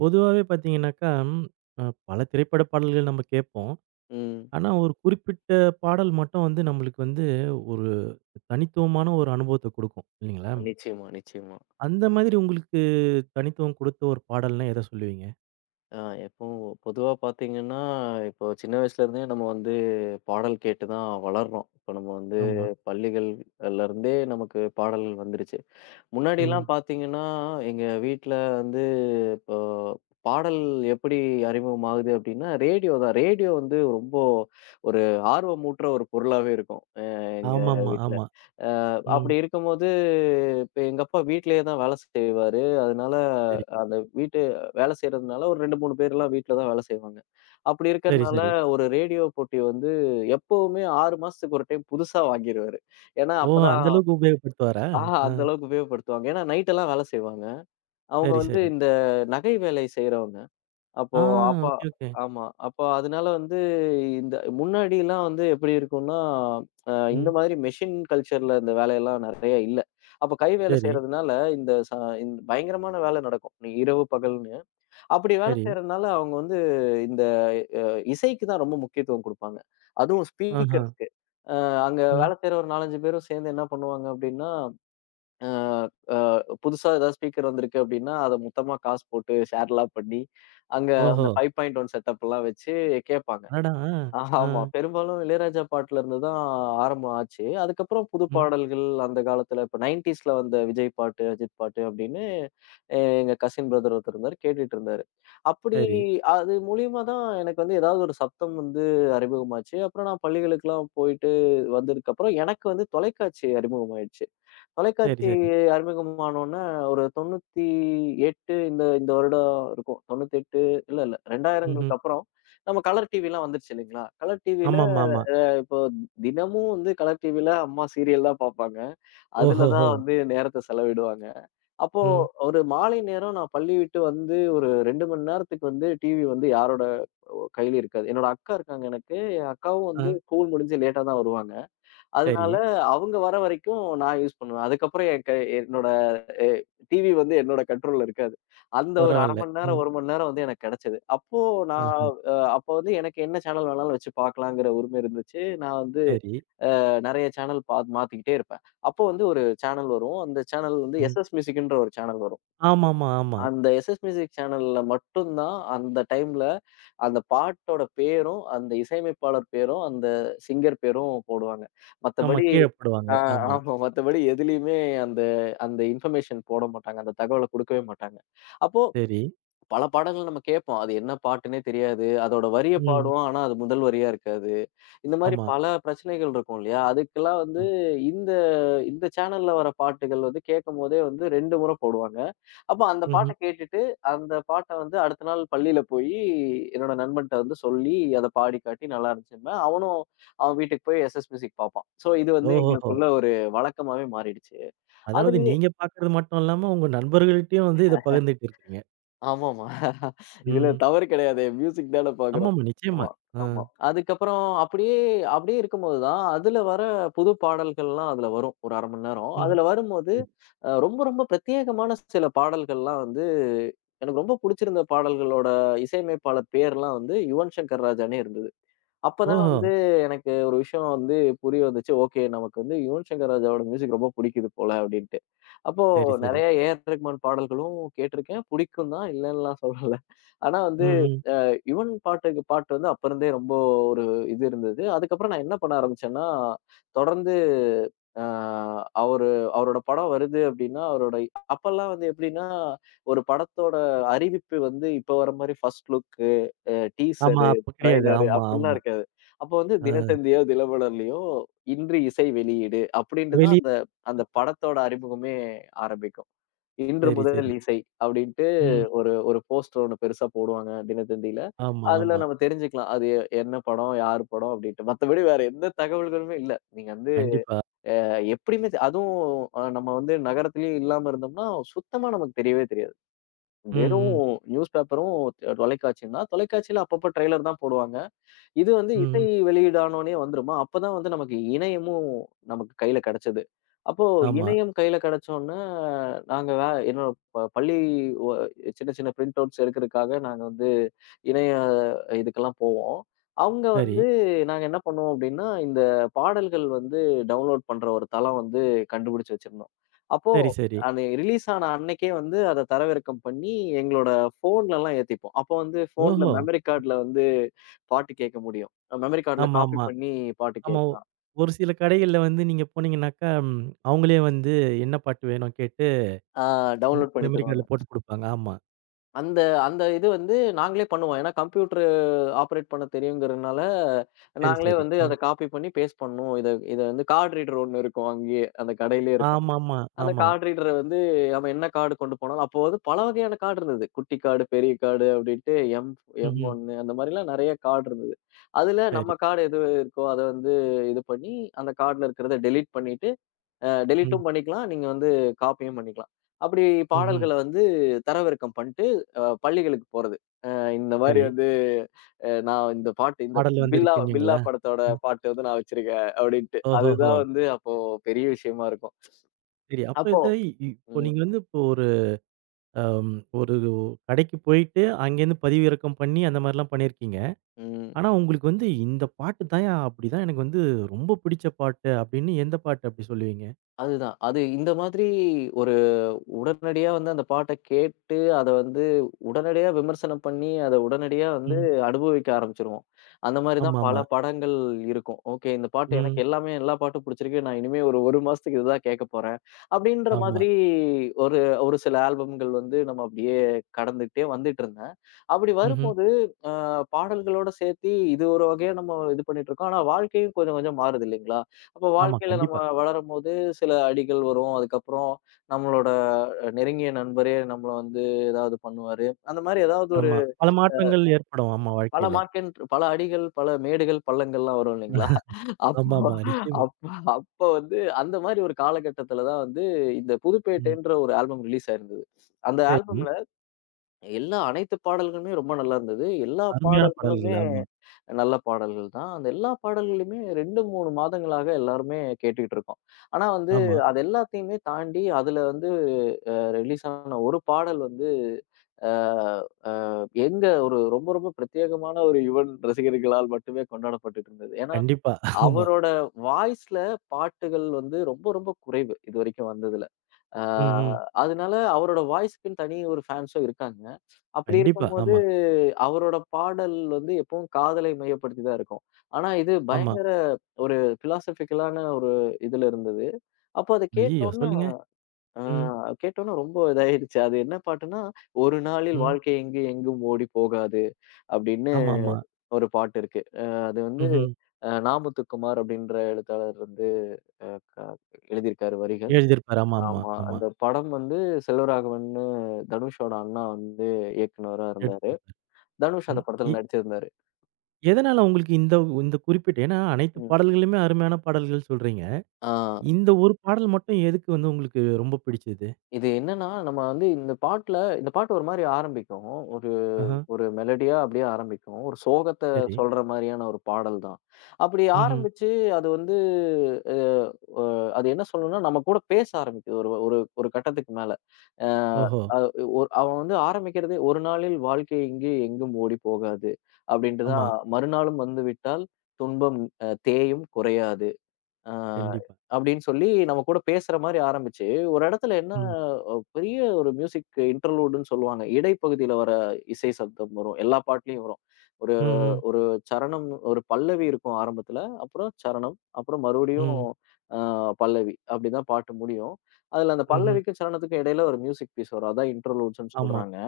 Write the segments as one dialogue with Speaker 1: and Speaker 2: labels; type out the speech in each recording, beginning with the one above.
Speaker 1: பொதுவாவே பார்த்தீங்கன்னாக்கா, பல திரைப்பட பாடல்கள் நம்ம கேட்போம்.
Speaker 2: ம்.
Speaker 1: ஆனா, ஒரு குறிப்பிட்ட பாடல் மட்டும் வந்து நம்மளுக்கு வந்து ஒரு தனித்துவமான ஒரு அனுபவத்த குடுக்கும். இல்லைங்களா?
Speaker 2: நிச்சயமா, நிச்சயமா.
Speaker 1: அந்த மாதிரி உங்களுக்கு தனித்துவம் குடுத்த ஒரு பாடல்னா எத சொல்லுவீங்க?
Speaker 2: அ எப்பவும் பொதுவா பார்த்தீங்கன்னா, இப்போ சின்ன வயசுலேருந்தே நம்ம வந்து பாடல் கேட்டு தான் வளர்றோம். இப்போ நம்ம வந்து
Speaker 1: ஆமா.
Speaker 2: பள்ளிகள்லருந்தே நமக்கு பாடல் வந்துருச்சு.
Speaker 1: ம்.
Speaker 2: முன்னாடிலாம் பார்த்தீங்கன்னா, எங்க வீட்ல வந்து இப்போ பாடல் எப்படி அறிமுகமாகுது அப்டின்னா, ரேடியோ தான். ரேடியோ வந்து ரொம்ப ஒரு ஆர்வமூட்டுற ஒரு பொருளாவே இருக்கும். எங்க
Speaker 1: ஆமாமா.
Speaker 2: வீட்ல.
Speaker 1: ஆமா.
Speaker 2: அ
Speaker 1: ம்.
Speaker 2: அப்படி இருக்கும்போது, இப்ப எங்க அப்பா வீட்லயே தான் வேலை செய்வாரு. அதனால
Speaker 1: சரி.
Speaker 2: அந்த வீட்டு வேலை செய்றதுனால ஒரு 2, 3 பேர்லாம் வீட்ல தான் வேலை செய்வாங்க. அப்படி
Speaker 1: சரி,
Speaker 2: இருக்கறனால
Speaker 1: சரி.
Speaker 2: ஒரு ரேடியோ போட்டி வந்து எப்பவுமே 6 மாசத்துக்கு ஒரு டைம் புதுசா வாங்கிருவாரு. ஏன்னா,
Speaker 1: ஓ!
Speaker 2: அப்பதான்
Speaker 1: அந்த அளவுக்கு உபயோகப்படுத்துவாரா?
Speaker 2: ஆஹா,
Speaker 1: ஆ.
Speaker 2: அந்த அளவுக்கு உபயோகப்படுத்துவாங்க. ஏன்னா நைட் எல்லாம் வேலை செய்வாங்க. அவங்க
Speaker 1: சரி,
Speaker 2: வந்து
Speaker 1: சரி.
Speaker 2: இந்த நகை வேலை செய்றவங்க. அப்போ
Speaker 1: ஆ.
Speaker 2: அப்பா
Speaker 1: ஓகே, ஓகே.
Speaker 2: ஆமா. அப்போ அதனால வந்து இந்த முன்னாடிலாம் வந்து எப்படி இருக்கும்னா, இந்த
Speaker 1: ம்.
Speaker 2: மாதிரி மெஷின் கல்ச்சர்ல இந்த வேலையெல்லாம் நெறைய இல்ல. அப்ப கை வேலை
Speaker 1: சரி,
Speaker 2: செய்றதுனால இந்த இந்த பயங்கரமான வேலை நடக்கும். நீ இரவு பகல்னு. அப்படி வேலை
Speaker 1: சரி.
Speaker 2: செய்றதுனால அவங்க வந்து இந்த அ இசைக்கு தான் ரொம்ப முக்கியத்துவம் குடுப்பாங்க. அதுவும்
Speaker 1: ஆஹா.
Speaker 2: ஸ்பீக்கர்ஸ்க்கு. அ அங்க
Speaker 1: ம்.
Speaker 2: வேலை செய்ற ஒரு 4, 5 பேரும் சேர்ந்து என்ன பண்ணுவாங்க அப்படின்னா அ அ புதுசா ஏதாவது ஸ்பீக்கர் வந்திருக்கு அப்படின்னா, அத மொத்தமா காசு போட்டு ஷேர்லாம் பண்ணி, அங்க அந்த
Speaker 1: ஓஹோ!
Speaker 2: 5.1 செட்டப்லாம் வச்சு கேட்பாங்க.
Speaker 1: அடடா! ஆ. ஆ.
Speaker 2: ஆமா. பெரும்பாலும் இளையராஜா பாட்டுலருந்து தான் ஆரம்பம் ஆச்சு. அதுக்கப்புறம் புது
Speaker 1: ம்.
Speaker 2: பாடல்கள் அந்த காலத்துல இப்ப 90ஸ்ல வந்த விஜய் பாட்டு, அஜித் பாட்டு அப்படின்னு எங்க கசின் பிரதர் ஒருத்தர் இருந்தாரு. கேட்டுட்டு இருந்தாரு. அப்படி
Speaker 1: சரி.
Speaker 2: அது மூலியமா தான் எனக்கு வந்து ஏதாவது ஒரு சப்தம் வந்து அறிமுகமாச்சு. அப்புறம் நான் பள்ளிகளுக்கெல்லாம் போயிட்டு வந்ததுக்கப்புறம் எனக்கு வந்து தொலைக்காட்சி அறிமுகமாயிடுச்சு.
Speaker 1: சரி,
Speaker 2: தொலைக்காட்சி
Speaker 1: சரி.
Speaker 2: அறிமுகமானோன ஒரு 98 இந்த இந்த வருடம் இருக்கும். 98 இல்ல,
Speaker 1: ம்ஹ்ம்.
Speaker 2: 2000ங்களுக்கு அப்புறம் நம்ம கலர் டிவிலாம் வந்துருச்சு இல்லைங்களா? கலர் டிவில
Speaker 1: ஆமாமா. ஆமா.
Speaker 2: இப்போ தினமும் வந்து கலர் டிவில அம்மா சீரியல் தான் பார்ப்பாங்க. அதுல தான்
Speaker 1: ஓஹோஹோ!
Speaker 2: வந்து நேரத்த செலவிடுவாங்க. அப்போ
Speaker 1: ம்.
Speaker 2: ஒரு மாலை நேரம் நான் பள்ளி விட்டு வந்து ஒரு 2 மணி நேரத்துக்கு வந்து டிவி வந்து யாரோட கையிலயும் இருக்காது. என்னோட அக்கா இருக்காங்க எனக்கு. என் அக்காவும்
Speaker 1: ஆ.
Speaker 2: வந்து ஸ்கூல் முடிஞ்சு லேட்டா தான் வருவாங்க.
Speaker 1: சரி.
Speaker 2: அதனால அவங்க வர வரைக்கும் நான் யூஸ் பண்ணுவேன். அதுக்கப்புறம் என்னோட எ டிவி வந்து என்னோட கண்ட்ரோல்ல இருக்காது. அந்த ஒரு 1/2
Speaker 1: பரவால்ல.
Speaker 2: மணி
Speaker 1: ஆ.
Speaker 2: நேரம், 1 மணி நேரம் வந்து எனக்கு கிடைச்சது. அப்போ நான்
Speaker 1: ஆ.
Speaker 2: அப்போ வந்து எனக்கு என்ன சேனல் வேணாலும் வச்சு பார்க்கலாங்கிற உரிமை இருந்துச்சு. நான் வந்து
Speaker 1: சரி.
Speaker 2: நெறைய சேனல் பாத் மாத்திக்கிட்டே இருப்பேன். அப்போ வந்து ஒரு சேனல் வரும். அந்த சேனல் வந்து
Speaker 1: ம்.
Speaker 2: எஸ்.எஸ் மியூசிக்ன்ற ஒரு சேனல் வரும்.
Speaker 1: ஆமாமா, ஆமா.
Speaker 2: அந்த எஸ்எஸ் மியூசிக் சேனல்ல மட்டும் தான் அந்த டைம்ல அந்த பாட்டோட பேரும், அந்த இசையமைப்பாளர் பேரும், அந்த சிங்கர் பேரும் போடுவாங்க.
Speaker 1: ஆமா.
Speaker 2: மத்தபடி
Speaker 1: கீழ போடுவாங்க.
Speaker 2: ஆ
Speaker 1: ஆமா.
Speaker 2: ஆமா. மத்தபடி எதுலயுமே அந்த அந்த இன்ஃபர்மேஷன் போட மாட்டாங்க. அந்த தகவல குடுக்கவே மாட்டாங்க. அப்போ
Speaker 1: சரி.
Speaker 2: பல பாடல்கள் நம்ம கேட்போம். அது என்ன பாட்டுன்னே தெரியாது. அதோட வரிய
Speaker 1: ம்.
Speaker 2: பாடுவோம். ஆனா அது முதல் வரியா இருக்காது. இந்த மாரி
Speaker 1: ஆமா.
Speaker 2: பல பிரச்சனைகள் இருக்கும் இல்லையா? அதுக்கெல்லாம் வந்து
Speaker 1: ம்.
Speaker 2: இந்த இந்த சேனல்ல வர பாட்டுகள் வந்து கேட்கும்போதே வந்து 2 முறை போடுவாங்க. அப்ப அந்த பாட்ட
Speaker 1: ம்ஹ்ம்.
Speaker 2: கேட்டுட்டு, அந்த பாட்ட வந்து அடுத்த நாள் பள்ளியில போயி என்னோட நண்பன்ட்ட வந்து சொல்லி, அத பாடி காட்டி நல்லா இருந்துச்சுன்பேன். அவனும் அவன் வீட்டுக்கு போய் எஸ்.எஸ் மியூசிக் பார்ப்பான். ஸோ இது வந்து
Speaker 1: ஓஹோஹோ!
Speaker 2: எங்களுக்குள்ள ஒரு வழக்கமாவே மாறிடுச்சு.
Speaker 1: அதாவது
Speaker 2: அதுலயே
Speaker 1: நீங்க பார்க்கறது மட்டும் இல்லாம, உங்க நண்பர்கள்ட்டயும் வந்து இத பகிர்ந்துட்டு இருக்கீங்க.
Speaker 2: ஆமாமா. இதுல
Speaker 1: ம்.
Speaker 2: தவறு கிடையாதே! மியூசிக் தான பார்க்குறோம்.
Speaker 1: ஆமாமா. நிச்சயமா.
Speaker 2: ஆமா,
Speaker 1: ஆ.
Speaker 2: ஆமா. அதுக்கப்புறம் அப்படியே அப்படியே இருக்கும்போது தான், அதுல வர புது பாடல்கள்லாம் அதுல வரும். ஒரு 1/2 மணி நேரம்.
Speaker 1: ம்.
Speaker 2: அதுல வரும்போது,
Speaker 1: சரி.
Speaker 2: ரொம்ப ரொம்ப பிரத்யேகமான சில பாடல்கள்லாம் வந்து, எனக்கு ரொம்ப புடிச்சிருந்த பாடல்களோட இசையமைப்பாளர் பேர்லாம் வந்து யுவன் சங்கர் ராஜானே இருந்தது. அப்பதான்
Speaker 1: ஓஹோ!
Speaker 2: வந்து எனக்கு ஒரு விஷயம் வந்து புரிய வந்துச்சு. ஓகே நமக்கு வந்து யுவன் சங்கர் ராஜாவோட மியூசிக் ரொம்ப புடிக்குது போல அப்படின்ட்டு. அப்போ
Speaker 1: சரி, சரி.
Speaker 2: நெறைய ஏ ஆர் ரகுமான் பாடல்களும் கேட்டிருக்கேன். புடிக்கும் தான், இல்லன்னுலாம் சொல்லல. ஆனா
Speaker 1: ம்,
Speaker 2: வந்து
Speaker 1: ம்.
Speaker 2: யுவன் பாட்டுக்கு பாட்டு வந்து அப்ப இருந்தே ரொம்ப ஒரு இது இருந்தது. அதுக்கப்புறம் நான் என்ன பண்ண ஆரம்பிச்சேன்னா, தொடர்ந்து அ அவரு அவரோட படம் வருது அப்டின்னா, அவரோட அப்பல்லாம் வந்து எப்டின்னா, ஒரு படத்தோட அறிவிப்பு வந்து இப்ப வர மாரி ஃபர்ஸ்ட் லுக்கு,
Speaker 1: ஆமா.
Speaker 2: டீசரு,
Speaker 1: அப்ப கிடையாது.
Speaker 2: ட்ரெய்லரு
Speaker 1: ஆமா,
Speaker 2: அப்டிலாம்
Speaker 1: ஆமா.
Speaker 2: இருக்காது. அப்ப வந்து
Speaker 1: ஆ.
Speaker 2: தினத்தந்தியோ, தினமலர்லயோ இன்று இசை வெளியீடு அப்டின்ட்டு தான்
Speaker 1: வெளிய
Speaker 2: அந்த அந்த படத்தோட அறிமுகமே ஆரம்பிக்கும். இன்று
Speaker 1: சரி,
Speaker 2: முதல்
Speaker 1: சரி.
Speaker 2: இசை அப்படின்ட்டு
Speaker 1: ம்.
Speaker 2: ஒரு ஒரு போஸ்டர் ஒண்ணு பெருசா போடுவாங்க தினத்தந்தியில.
Speaker 1: ஆமா,
Speaker 2: அதுல
Speaker 1: ஆமா.
Speaker 2: நம்ம தெரிஞ்சுக்கலாம். அது என்ன படம், யார் படம் அப்படின்ட்டு. மத்தபடி வேற எந்த தகவல்களுமே இல்ல. நீங்க வந்து
Speaker 1: கண்டிப்பா.
Speaker 2: எப்படியுமே அதுவும் நம்ம வந்து நகரத்திலயும் இல்லாம இருந்தோம்னா, சுத்தமா நமக்கு தெரியவே தெரியாது.
Speaker 1: ம்,
Speaker 2: வெறும்
Speaker 1: ம்.
Speaker 2: நியூஸ் பேப்பரும் தொலைக்காட்சின்னா, தொலைக்காட்சியில அப்பப்போ ட்ரெய்லர் தான் போடுவாங்க. இது வந்து
Speaker 1: ம்,
Speaker 2: இசை
Speaker 1: ம்.
Speaker 2: வெளியீடானோனே வந்துருமா? அப்பதான் வந்து நமக்கு இணையமும் நமக்கு கையில கிடைச்சது. அப்போ
Speaker 1: ஆமா.
Speaker 2: இணையம் கையில கிடைச்சோன்ன, நாங்க என்னோட பள்ளி ஒ சின்ன சின்ன பிரிண்ட் அவுட்ஸ் எடுக்கிறதுக்காக நாங்க வந்து இணைய இதுக்கெல்லாம் போவோம். அவங்க
Speaker 1: சரி.
Speaker 2: வந்து நாங்க என்ன பண்ணோம் அப்படின்னா, இந்த பாடல்கள் வந்து டவுன்லோட் பண்ற ஒரு தளம் வந்து கண்டுபிடிச்சு வச்சிருந்தோம். அப்போ
Speaker 1: சரி, சரி.
Speaker 2: அது ரிலீஸ் ஆன அன்னைக்கே வந்து அத தரவிறக்கம் பண்ணி, எங்களோட ஃபோன்லலாம் ஏத்திப்போம். அப்போ வந்து ஃபோன்ல
Speaker 1: ஓஹோ!
Speaker 2: மெமரி கார்ட்ல வந்து பாட்டு கேட்க முடியும். மெமரி கார்ட்ல
Speaker 1: ஆமா,
Speaker 2: காப்பி
Speaker 1: ஆமா.
Speaker 2: பண்ணி பாட்டு
Speaker 1: ஆமா.
Speaker 2: கேட்கலாம்.
Speaker 1: ஒரு சில கடைகள்ல வந்து நீங்க போனீங்கன்னாக்கா, ம் அவங்களே வந்து என்ன பாட்டு வேணும் கேட்டு
Speaker 2: ஆ
Speaker 1: ம்
Speaker 2: டவுன்லோட் பண்ணி
Speaker 1: மெமரி
Speaker 2: தருவாங்க.
Speaker 1: கார்டுல போட்டு குடுப்பாங்க. ஆமா.
Speaker 2: அந்த அந்த இது வந்து நாங்களே பண்ணுவோம். ஏன்னா கம்ப்யூட்டர் ஆப்பரேட் பண்ண தெரியுங்கிறதுனால,
Speaker 1: சரி,
Speaker 2: நாங்களே
Speaker 1: சரி.
Speaker 2: வந்து
Speaker 1: அ.
Speaker 2: அத காப்பி பண்ணி பேஸ்ட் பண்ணணும். இத இத வந்து கார்ட் ரீடர் ஒண்ணு இருக்கும் அங்கேயே. அந்த கடையிலேயே இருக்கும்.
Speaker 1: ஆமாமா,
Speaker 2: அந்த
Speaker 1: ஆமா.
Speaker 2: கார்ட் ரீடர் வந்து நம்ம என்ன கார்டு கொண்டு போனாலும் அப்போ வந்து பல வகையான கார்டு இருந்தது. குட்டி கார்டு, பெரிய கார்டு அப்படின்ட்டு எம் எம்
Speaker 1: ம்ஹ்ம்.
Speaker 2: ஒண்ணு அந்த மாரிலாம் நெறைய கார்டு இருந்தது. அதுல
Speaker 1: சரி.
Speaker 2: நம்ம கார்டு எது இருக்கோ அத வந்து இது பண்ணி, அந்த கார்டுல இருக்கிறத டெலீட் பண்ணிட்டு,
Speaker 1: ம்.
Speaker 2: டெலீட்டும் பண்ணிக்கலாம். நீங்க வந்து காப்பியும் பண்ணிக்கலாம். அப்படி
Speaker 1: ம்ஹ்ம்.
Speaker 2: பாடல்கள வந்து தரவிறக்கம் பண்ட்டு, பள்ளிகளுக்கு போறது. அ இந்த மாரி
Speaker 1: சரி.
Speaker 2: வந்து நான் இந்த பாட்டு இந்த
Speaker 1: பாடல் வந்து
Speaker 2: பில்லா பில்லா
Speaker 1: இருக்குன்னீங்களா?
Speaker 2: படத்தோட
Speaker 1: ம்.
Speaker 2: பாட்டு வந்து நான் வச்சிருக்கேன் அப்படின்ட்டு.
Speaker 1: ஓஹோஹோ!
Speaker 2: அதுதான் வந்து அப்போ பெரிய விஷயமா இருக்கும்.
Speaker 1: சரி. அப்ப
Speaker 2: அப்போ
Speaker 1: இது இப்போ
Speaker 2: ம்.
Speaker 1: நீங்க வந்து இப்போ ஒரு அம் ஒரு கடைக்கு போயிட்டு, அங்கேருந்து பதிவிறக்கம் பண்ணி அந்த மாரிலாம் பண்ணியிருக்கீங்க.
Speaker 2: ம்.
Speaker 1: ஆனா உங்களுக்கு வந்து இந்த பாட்டு தான்யா அப்படிதான் எனக்கு வந்து ரொம்ப பிடிச்ச பாட்டு அப்படின்னு எந்த பாட்டு அப்படி சொல்லுவீங்க?
Speaker 2: அதுதான். அது இந்த மாதிரி ஒரு உடனடியா வந்து அந்த பாட்ட கேட்டு, அத வந்து உடனடியா விமர்சனம் பண்ணி, அத உடனடியா வந்து
Speaker 1: ம்.
Speaker 2: அனுபவிக்க ஆரம்பிச்சுருவோம். அந்த மாரி தான் பல
Speaker 1: ஆமாமா.
Speaker 2: படங்கள் இருக்கும். ஓகே இந்த பாட்டு
Speaker 1: ம்.
Speaker 2: எனக்கு எல்லாமே எல்லா பாட்டும் புடிச்சிருக்கு. நான் இனிமே ஒரு 1 மாசத்துக்கு இதுதான் கேட்கப் போறேன். அப்படின்ற
Speaker 1: ஆமா.
Speaker 2: மாதிரி ஒரு ஒரு சில ஆல்பம்கள் வந்து நம்ம அப்படியே கடந்துகிட்டே வந்துட்டு இருந்தேன். அப்படி
Speaker 1: ம்ஹ்ம்.
Speaker 2: வரும்போது பாடல்களோட சேர்த்தி இது ஒரு வகையா நம்ம இது பண்ணிட்டு இருக்கோம். ஆனா வாழ்க்கையும் கொஞ்சம் கொஞ்சம் மாறுது இல்லைங்களா? அப்போ
Speaker 1: ஆமா.
Speaker 2: வாழ்க்கையில நம்ம
Speaker 1: கண்டிப்பா.
Speaker 2: வளரும்போது சில அடிகள் வரும். அதுக்கப்புறம் நம்மளோட நெருங்கிய நண்பரே நம்மள வந்து ஏதாவது பண்ணுவாரு. அந்த மாரி ஏதாவது ஒரு
Speaker 1: ஆமா. பல மாற்றங்கள் ஏற்படும். ஆமா
Speaker 2: பல
Speaker 1: வாழ்க்கையில.
Speaker 2: மார்க்கெண்ட் பல அடிகள், பல மேடுகள், பள்ளங்கள்லாம் வரும் இல்லைங்களா? அப்போ
Speaker 1: ஆமாமா. நிச்சயமா.
Speaker 2: அப்போ அப்போ வந்து அந்த மாரி ஒரு காலகட்டத்தில தான் வந்து இந்த
Speaker 1: ம்.
Speaker 2: புதுப்பேட்டைன்ற ஒரு ஆல்பம் ரிலீஸ் ஆயிருந்தது. அந்த
Speaker 1: சரி.
Speaker 2: ஆல்பம்ல எல்லா அனைத்து பாடல்களுமே ரொம்ப நல்லா இருந்தது. எல்லா
Speaker 1: அருமையான பாடல்கள்.
Speaker 2: பாடல்களுமே
Speaker 1: ஆமா.
Speaker 2: நல்ல பாடல்கள் தான். அந்த எல்லா பாடல்களையுமே 2, 3 மாதங்களாக எல்லாருமே கேட்டுட்டு இருக்கோம். ஆனா வந்து
Speaker 1: ஆமா.
Speaker 2: அது எல்லாத்தையுமே தாண்டி அதுல வந்து அ ரிலீஸ் ஆன ஒரு பாடல் வந்து அ எங்க ஒரு ரொம்ப ரொம்ப பிரத்யேகமான ஒரு யுவன் ரசிகர்களால் மட்டுமே கொண்டாடப்பட்டுட்டு இருந்தது. ஏன்னா,
Speaker 1: கண்டிப்பா. ஆமா.
Speaker 2: அவரோட வாய்ஸ்ல பாட்டுகள் வந்து ரொம்ப ரொம்ப குறைவு இதுவரைக்கும் வந்ததுல. ஆ
Speaker 1: ம், ம்.
Speaker 2: அதனால அவரோட வாய்ஸ்க்குன்னு தனி ஒரு ஃபேன்ஸும் இருக்காங்க. அப்படி
Speaker 1: கண்டிப்பா.
Speaker 2: இருக்கும்போது
Speaker 1: ஆமா.
Speaker 2: அவரோட பாடல் வந்து எப்பவும் காதலை மையப்படுத்தி தான் இருக்கும். ஆனா இது
Speaker 1: ஆமா.
Speaker 2: பயங்கர ஒரு பிலாசபிக்கலான ஒரு இதுல இருந்தது. அப்போ அத
Speaker 1: ஐயய்யோ!
Speaker 2: கேட்டோன்ன
Speaker 1: சொல்லுங்க.
Speaker 2: ஆ
Speaker 1: ம்,
Speaker 2: கேட்டோன்ன ரொம்ப இதாயிடுச்சு. அது என்ன பாட்டுன்னா, "ஒரு நாளில்
Speaker 1: ம்.
Speaker 2: வாழ்க்கை எங்கு எங்கும் ஓடிப் போகாது" அப்படின்னு
Speaker 1: ஆமாமா.
Speaker 2: ஒரு பாட்டு இருக்கு. அது வந்து
Speaker 1: ம்ஹ்ம்.
Speaker 2: நா. முத்துக்குமார் அப்படின்ற எழுத்தாளர் வந்து அ எழுதியிருக்காரு வரிகள்.
Speaker 1: எழுதியிருப்பாரு. ஆமாமா.
Speaker 2: ஆமா.
Speaker 1: ஆமா.
Speaker 2: அந்த படம் வந்து செல்வராகவன்னு தனுஷோட அண்ணா வந்து இயக்குனரா இருந்தாரு.
Speaker 1: எடுத்திருப்பாரு.
Speaker 2: தனுஷ்
Speaker 1: ம்.
Speaker 2: அந்த
Speaker 1: இ
Speaker 2: படத்துல நடிச்சிருந்தாரு.
Speaker 1: எதனால உங்களுக்கு இந்த இந்த குறிப்பிட்ட ஏன்னா அனைத்து
Speaker 2: ம்.
Speaker 1: பாடல்களுமே அருமையான பாடல்கள் சொல்றீங்க.
Speaker 2: ஆ.
Speaker 1: இந்த ஒரு பாடல் மட்டும் எதுக்கு வந்து உங்களுக்கு ரொம்ப பிடிச்சது?
Speaker 2: இது என்னன்னா, நம்ம வந்து இந்த பாட்டுல இந்த பாட்டு ஒரு மாரி ஆரம்பிக்கும். ஒரு
Speaker 1: ஆஹ.
Speaker 2: ஒரு மெலோடியா அப்படியே ஆரம்பிக்கும். ஒரு சோகத்த
Speaker 1: சரி.
Speaker 2: சொல்ற மாரியான ஒரு பாடல் தான். அப்படி
Speaker 1: ம்ஹ்ம்.
Speaker 2: ஆரம்பிச்சு அது வந்து அ அ அது என்ன சொல்லணும்னா, நம்ம கூட பேச ஆரம்பிக்குது. ஒரு ஒரு ஒரு கட்டத்துக்கு மேல. அ
Speaker 1: ஓஹோ!
Speaker 2: அது ஒரு அவன் வந்து ஆரம்பிக்கிறதே, "ஒரு நாளில் வாழ்க்கை இங்கு எங்கும் ஓடி போகாது" அப்படின்ட்டு
Speaker 1: ஆமா.
Speaker 2: தான். "மறுநாளும் வந்துவிட்டால் துன்பம் தேயும் குறையாது." ஆ
Speaker 1: கண்டிப்பா.
Speaker 2: அப்படின்னு சொல்லி நம்ம கூட பேசுற மாரி ஆரம்பிச்சு, ஒரு இடத்துல என்ன
Speaker 1: ம்.
Speaker 2: பெரிய ஒரு மியூசிக் இன்டர்லூடுன்னு சொல்லுவாங்க. இடைப்பகுதியில வர இசை சப்தம் வரும். எல்லா பாட்டுலயும் வரும். ஒரு
Speaker 1: ம், ம்,
Speaker 2: ஒரு சரணம், ஒரு பல்லவி இருக்கும் ஆரம்பத்துல. அப்புறம் சரணம், அப்புறம் மறுபடியும்
Speaker 1: ம்,
Speaker 2: அ பல்லவி. அப்படிதான் பாட்டு முடியும். அதுல அந்த
Speaker 1: ம்ஹ்ம்.
Speaker 2: பல்லவிக்கும், சரணத்துக்கும் இடையில ஒரு மியூசிக் பீஸ் வரும். அதான் இன்டர்லூட்ஸ்ன்னு
Speaker 1: ஆமா,
Speaker 2: சொல்றாங்க.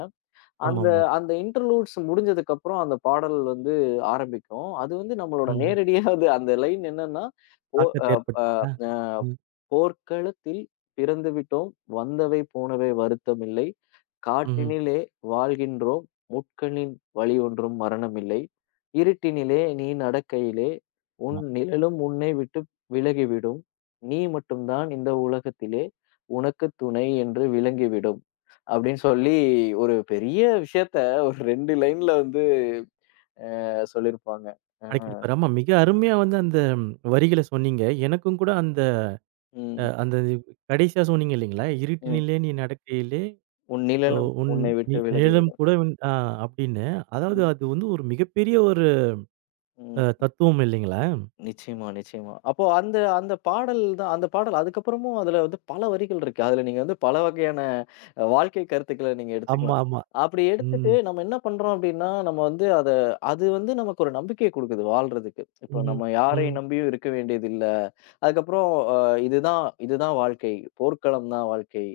Speaker 2: அந்த
Speaker 1: ஆமாமா.
Speaker 2: அந்த இன்டர்லூட்ஸ் முடிஞ்சதுக்கு அப்புறம் அந்த பாடல் வந்து ஆரம்பிக்கும். அது வந்து நம்மளோட
Speaker 1: ம்.
Speaker 2: நேரடியா அது அந்த லைன் என்னன்னா, ஓ
Speaker 1: தாக்கத்த
Speaker 2: அ
Speaker 1: ஏற்பட்டுச்சா?
Speaker 2: அ
Speaker 1: ம்,
Speaker 2: "போர்க்களத்தில் பிறந்து விட்டோம். வந்தவை போனவை வருத்தமில்லை.
Speaker 1: ம்ஹ்ம்.
Speaker 2: காட்டினிலே வாழ்கின்றோம். முட்களின் வழியொன்றும் மரணமில்லை. இருட்டினிலே நீ நடக்கையிலே, உன்
Speaker 1: ஆமா.
Speaker 2: நிழலும் உன்னை விட்டு விலகிவிடும். நீ மட்டும் தான் இந்த உலகத்திலே உனக்கு துணை என்று விளங்கிவிடும்." அப்படின்னு சொல்லி ஒரு பெரிய விஷயத்த ஒரு 2 லைன்ல வந்து சொல்லியிருப்பாங்க. அ.
Speaker 1: அடக்கியிருப்பாரு. ஆமா, மிக அருமையா வந்து அந்த வரிகள சொன்னீங்க. எனக்கும் கூட அந்த
Speaker 2: ம்,
Speaker 1: அந்த கடைசியா சொன்னீங்க இல்லைங்களா?
Speaker 2: ம்.
Speaker 1: "இருட்டினிலே நீ நடக்கையிலே
Speaker 2: "உன்
Speaker 1: அ
Speaker 2: நிழலும்
Speaker 1: உன்
Speaker 2: உன்னை விட்டு
Speaker 1: நிழலும்
Speaker 2: விலகிவிடும்."
Speaker 1: கூட உன்" ஆ அப்படின்னு. அதாவது
Speaker 2: ம்,
Speaker 1: அது வந்து ஒரு மிகப்பெரிய ஒரு
Speaker 2: ம்.
Speaker 1: தத்துவம் இல்லைங்களா?
Speaker 2: நிச்சயமா, நிச்சயமா. அப்போ அந்த அந்த பாடல் தான் அந்த பாடல் அதுக்கப்புறமும் அதுல வந்து பல வரிகள் இருக்கு. அதுல நீங்க வந்து பல வகையான வாழ்க்கை கருத்துக்கள நீங்க
Speaker 1: ஆமா,
Speaker 2: எடுத்துக்கலாம்.
Speaker 1: ஆமா.
Speaker 2: அப்படி எடுத்துட்டு
Speaker 1: ம்,
Speaker 2: நம்ம என்ன பண்றோம் அப்படின்னா, நம்ம வந்து அத அது வந்து நமக்கு ஒரு நம்பிக்கைய குடுக்குது வாழ்றதுக்கு. இப்போ
Speaker 1: ம்ஹ்ம்,
Speaker 2: நம்ம யாரை
Speaker 1: ம்,
Speaker 2: நம்பியும் இருக்க வேண்டியதில்ல. அதுக்கப்புறம் அ இதுதான் இதுதான் வாழ்க்கை. போர்க்களம் தான் வாழ்க்கை.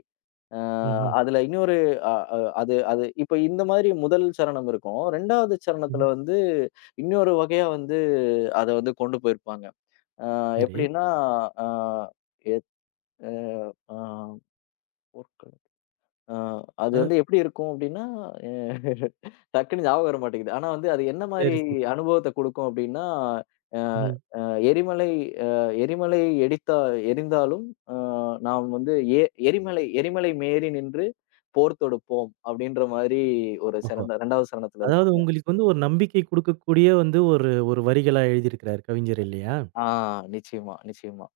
Speaker 2: அ
Speaker 1: ம்ஹ்ம்,
Speaker 2: அதுல இன்னொரு அ அ அது அது இப்ப இந்த மாதிரி முதல் சரணம் இருக்கும். 2வது
Speaker 1: ம்ஹ்ம்.
Speaker 2: சரணத்துல வந்து இன்னொரு வகையா வந்து அத வந்து கொண்டு போயிருப்பாங்க.
Speaker 1: சரி.
Speaker 2: எப்படின்னா, ஆ எத் அ ஆ போர்க்களம். ஆ அது
Speaker 1: அ
Speaker 2: வந்து எப்படி இருக்கும் அப்படின்னா, எ டக்குன்னு ஞாபகம் வர மாட்டேங்குது. ஆனா வந்து அது என்ன மாரி
Speaker 1: சரி, சரி.
Speaker 2: அனுபவத்த குடுக்கும் அப்படின்னா, அ
Speaker 1: ம்.
Speaker 2: அ எரிமலை அ எரிமலை எடித்தா எரிந்தாலும், அ நாம் வந்து எ எரிமலை எரிமலை மேறி நின்று போர் தொடுப்போம் அப்படின்ற மாரி ஒரு
Speaker 1: ஓஹோ!
Speaker 2: 2வது சரணத்துல
Speaker 1: அதாவது
Speaker 2: இருக்கும்.
Speaker 1: உங்களுக்கு வந்து ஒரு நம்பிக்கை குடுக்கக்கூடிய வந்து ஒரு ஒரு வரிகளா எழுதியிருக்கிறாரு கவிஞர் இல்லையா?
Speaker 2: ஆ நிச்சயமா, நிச்சயமா.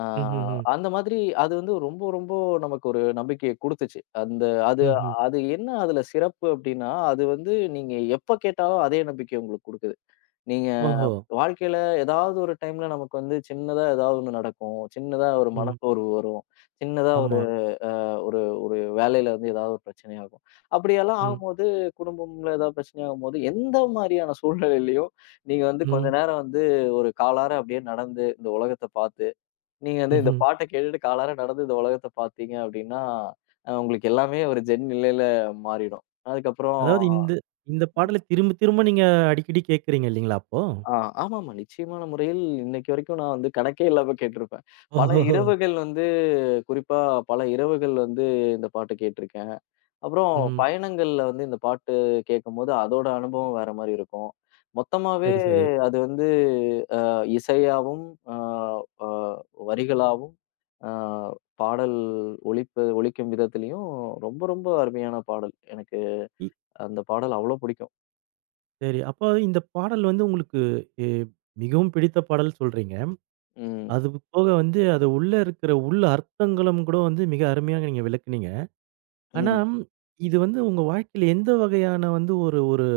Speaker 2: ஆ
Speaker 1: ம்ஹ்ஹ்ம்.
Speaker 2: அந்த மாதிரி அது வந்து ரொம்ப, ரொம்ப நமக்கு ஒரு நம்பிக்கைய குடுத்துச்சு. அந்த அது
Speaker 1: ம்ஹ்ம்.
Speaker 2: அது என்ன அதுல சிறப்பு அப்டின்னா, அது வந்து நீங்க எப்ப கேட்டாலும் அதே நம்பிக்கைய உங்களுக்கு குடுக்குது. நீங்க
Speaker 1: ஓஹோ!
Speaker 2: வாழ்க்கையில ஏதாவது ஒரு டைம்ல நமக்கு வந்து சின்னதா ஏதாவது ஒண்ணு நடக்கும். சின்னதா ஒரு
Speaker 1: ம்.
Speaker 2: மனச்சோர்வு வரும். சின்னதா
Speaker 1: ஆமா.
Speaker 2: ஒரு ஒரு வேலையில வந்து ஏதாவது ஒரு பிரச்சனையாகும். அப்படியெல்லாம்
Speaker 1: ம்.
Speaker 2: ஆகும்போது, குடும்பம்ல ஏதாவது பிரச்சனையாகும்போது, எந்த மாரியான சூழ்நிலையிலயும் நீங்க வந்து கொஞ்ச
Speaker 1: ம்.
Speaker 2: நேரம் வந்து ஒரு காலார அப்படியே நடந்து, இந்த உலகத்த பார்த்து, நீங்க வந்து இந்த
Speaker 1: ம்ஹ்ம்.
Speaker 2: பாட்ட கேட்டுட்டு காலார நடந்து இந்த உலகத்த பார்த்தீங்க அப்படின்னா, உங்களுக்கு எல்லாமே ஒரு ஜென் நிலையில மாறிடும். அதுக்கப்புறம்
Speaker 1: அதாவது இந்த இந்த பாடல திரும்ப திரும்ப நீங்க அடிக்கடி கேட்கிறீங்க இல்லைங்களா அப்போ?
Speaker 2: ஆ ஆமாமா. நிச்சயமான முறையில் இன்னைக்கு வரைக்கும் நான் வந்து கணக்கே இல்லாம கேட்டிருப்பேன். பல
Speaker 1: ஓஹோஹோ!
Speaker 2: இரவுகள் வந்து குறிப்பா பல இரவுகள் வந்து இந்த பாட்டு கேட்டிருக்கேன். அப்புறம்
Speaker 1: ம்ஹ்ம்.
Speaker 2: பயணங்கள்ல வந்து இந்த பாட்டு கேட்கும்போது, அதோட அனுபவம் வேற மாரி இருக்கும். மொத்தமாவே
Speaker 1: சரி, சரி.
Speaker 2: அது வந்து அ இசையாவும், அ அ வரிகளாவும், அ பாடல் ஒலிப்பு ஒலிக்கும் விதத்திலயும் ரொம்ப ரொம்ப அருமையான பாடல். எனக்கு
Speaker 1: இ
Speaker 2: அந்த பாடல் அவ்ளோ பிடிக்கும்.
Speaker 1: சரி. அப்போ இந்த பாடல் வந்து உங்களுக்கு எ மிகவும் பிடித்த பாடல் சொல்றீங்க.
Speaker 2: ம்,
Speaker 1: அது போக வந்து அது உள்ள இருக்கிற உள் அர்த்தங்களும் கூட வந்து மிக அருமையாக நீங்க விளக்குனீங்க. ஆனா,
Speaker 2: ம்.
Speaker 1: இது வந்து உங்க வாழ்க்கையில எந்த வகையான வந்து ஒரு ஒரு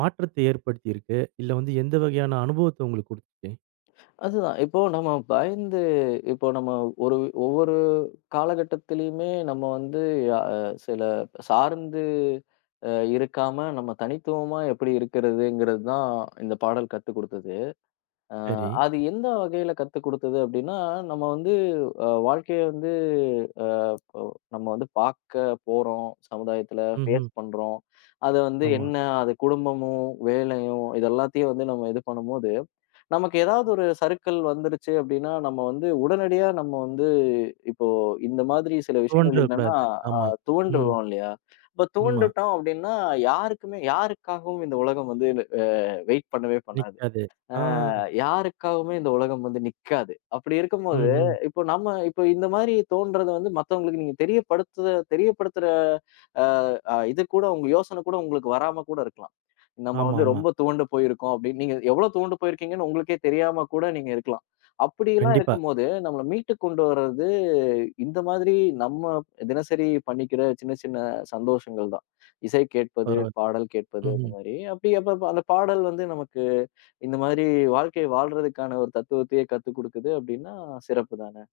Speaker 1: மாற்றத்தை ஏற்படுத்தியிருக்கு? இல்ல வந்து எந்த வகையான அனுபவத்த உங்களுக்கு குடுத்துச்சு?
Speaker 2: அதுதான். இப்போ நம்ம பயந்து இப்போ நம்ம ஒரு ஒவ்வொரு காலகட்டத்திலயுமே நம்ம வந்து அ சில சார்ந்து அ இருக்காம நம்ம தனித்துவமா எப்படி இருக்கிறதுங்கிறது தான் இந்த பாடல் கத்துக் குடுத்தது. அ
Speaker 1: சரி.
Speaker 2: அது எந்த வகையில கத்துக் குடுத்தது அப்படின்னா, நம்ம வந்து வாழ்க்கைய வந்து ஓ! நம்ம வந்து பார்க்க போறோம். சமுதாயத்துல
Speaker 1: ம்ஹ்ம்.
Speaker 2: ஃபேஸ் பண்றோம். அது வந்து
Speaker 1: ஆமா.
Speaker 2: என்ன அது குடும்பமும், வேலையும் இது எல்லாத்தையும் வந்து நம்ம இது பண்ணும்போது, நமக்கு ஏதாவது ஒரு சறுக்கல் வந்துருச்சு அப்டின்னா, நம்ம வந்து உடனடியா நம்ம வந்து இப்போ இந்த மாதிரி சில விஷயங்கள் இல்லன்னா,
Speaker 1: தோன்றக்கூடாது.
Speaker 2: அ
Speaker 1: ஆமா. ம்.
Speaker 2: துவண்டுருவோம் இல்லையா? இப்ப
Speaker 1: ஆமா.
Speaker 2: துவண்டுட்டோம் அப்டின்னா, யாருக்குமே யாருக்காகவும் இந்த உலகம் வந்து அ வெயிட் பண்ணவே பண்ணாது.
Speaker 1: நிக்காது. ஆ.
Speaker 2: யாருக்காகவுமே இந்த உலகம் வந்து நிக்காது. அப்படி இருக்கும்போது, ம்.
Speaker 1: ம்ஹ்ம்.
Speaker 2: இப்போ நம்ம இப்போ இந்த மாரி தோன்றத வந்து மத்தவங்களுக்கு நீங்க தெரியப்படுத்துற தெரியப்படுத்துற அ அ இது கூட உங்க யோசனை கூட உங்களுக்கு வராம கூட இருக்கலாம். நம்ம வந்து
Speaker 1: ஆமாமா.
Speaker 2: ரொம்ப துவண்டு போயிருக்கோம் அப்படின்னு நீங்க எவ்வளோ துவண்டு போயிருக்கீங்கன்னு உங்களுக்கே தெரியாம கூட நீங்க இருக்கலாம். அப்படிலாம்
Speaker 1: கண்டிப்பா.
Speaker 2: இருக்கும்போது, நம்மள மீட்டு கொண்டு வர்றது இந்த மாதிரி நம்ம தினசரி பண்ணிக்கிற சின்ன சின்ன சந்தோஷங்கள் தான். இசை கேட்பது,
Speaker 1: பரவால்ல.
Speaker 2: பாடல் கேட்பது இந்த
Speaker 1: ம்ஹ்ம்.
Speaker 2: மாரி. அப்படி அப்ப அந்த பாடல் வந்து நமக்கு இந்த மாதிரி வாழ்க்கை வாழ்றதுக்கான ஒரு தத்துவத்தையே கத்துக் குடுக்குது அப்படின்னா, சிறப்பு தானே.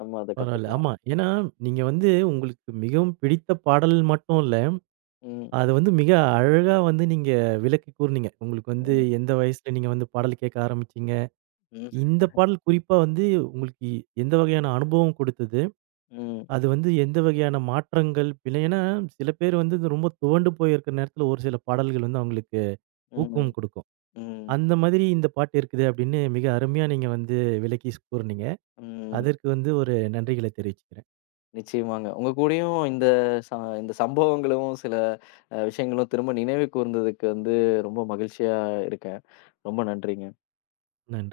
Speaker 2: நம்ம அத
Speaker 1: பரவால்ல.
Speaker 2: கத்துக்கலாம்.
Speaker 1: ஆமா. ஏன்னா, நீங்க வந்து உங்களுக்கு மிகவும் பிடித்த பாடல் மட்டும் இல்ல.
Speaker 2: ம்,
Speaker 1: அத வந்து மிக அழகா வந்து நீங்க விளக்கி கூறுனீங்க. உங்களுக்கு வந்து
Speaker 2: ம்,
Speaker 1: எந்த வயசுல நீங்க வந்து பாடல் கேட்க ஆரம்பிச்சீங்க?
Speaker 2: ம்,
Speaker 1: இந்த பாடல் குறிப்பா வந்து உங்களுக்கு எந்த வகையான அனுபவம் கொடுத்தது?
Speaker 2: ம்,
Speaker 1: அது வந்து எந்த வகையான மாற்றங்கள் பிழை ஏன்னா சில பேர் வந்து இது ரொம்ப துவண்டு போயிருக்கிற நேரத்துல ஒரு சில பாடல்கள் வந்து அவங்களுக்கு
Speaker 2: ம்,
Speaker 1: ஊக்கம் கொடுக்கும்.
Speaker 2: ம்,
Speaker 1: அந்த மாதிரி இந்த பாட்டு இருக்குது அப்படின்னு மிக அருமையா நீங்க வந்து விளக்கி கூறுனீங்க.
Speaker 2: ம்.
Speaker 1: அதற்கு வந்து ஒரு நன்றிகளை தெரிவிச்சுக்கிறேன்.
Speaker 2: நிச்சயமாங்க. உங்க கூடயும் இந்த ச இந்த சம்பவங்களும், சில விஷயங்களும் திரும்ப நினைவு கூர்ந்ததுக்கு வந்து ரொம்ப மகிழ்ச்சியா இருக்கேன். ரொம்ப நன்றிங்க.
Speaker 1: நன்றி.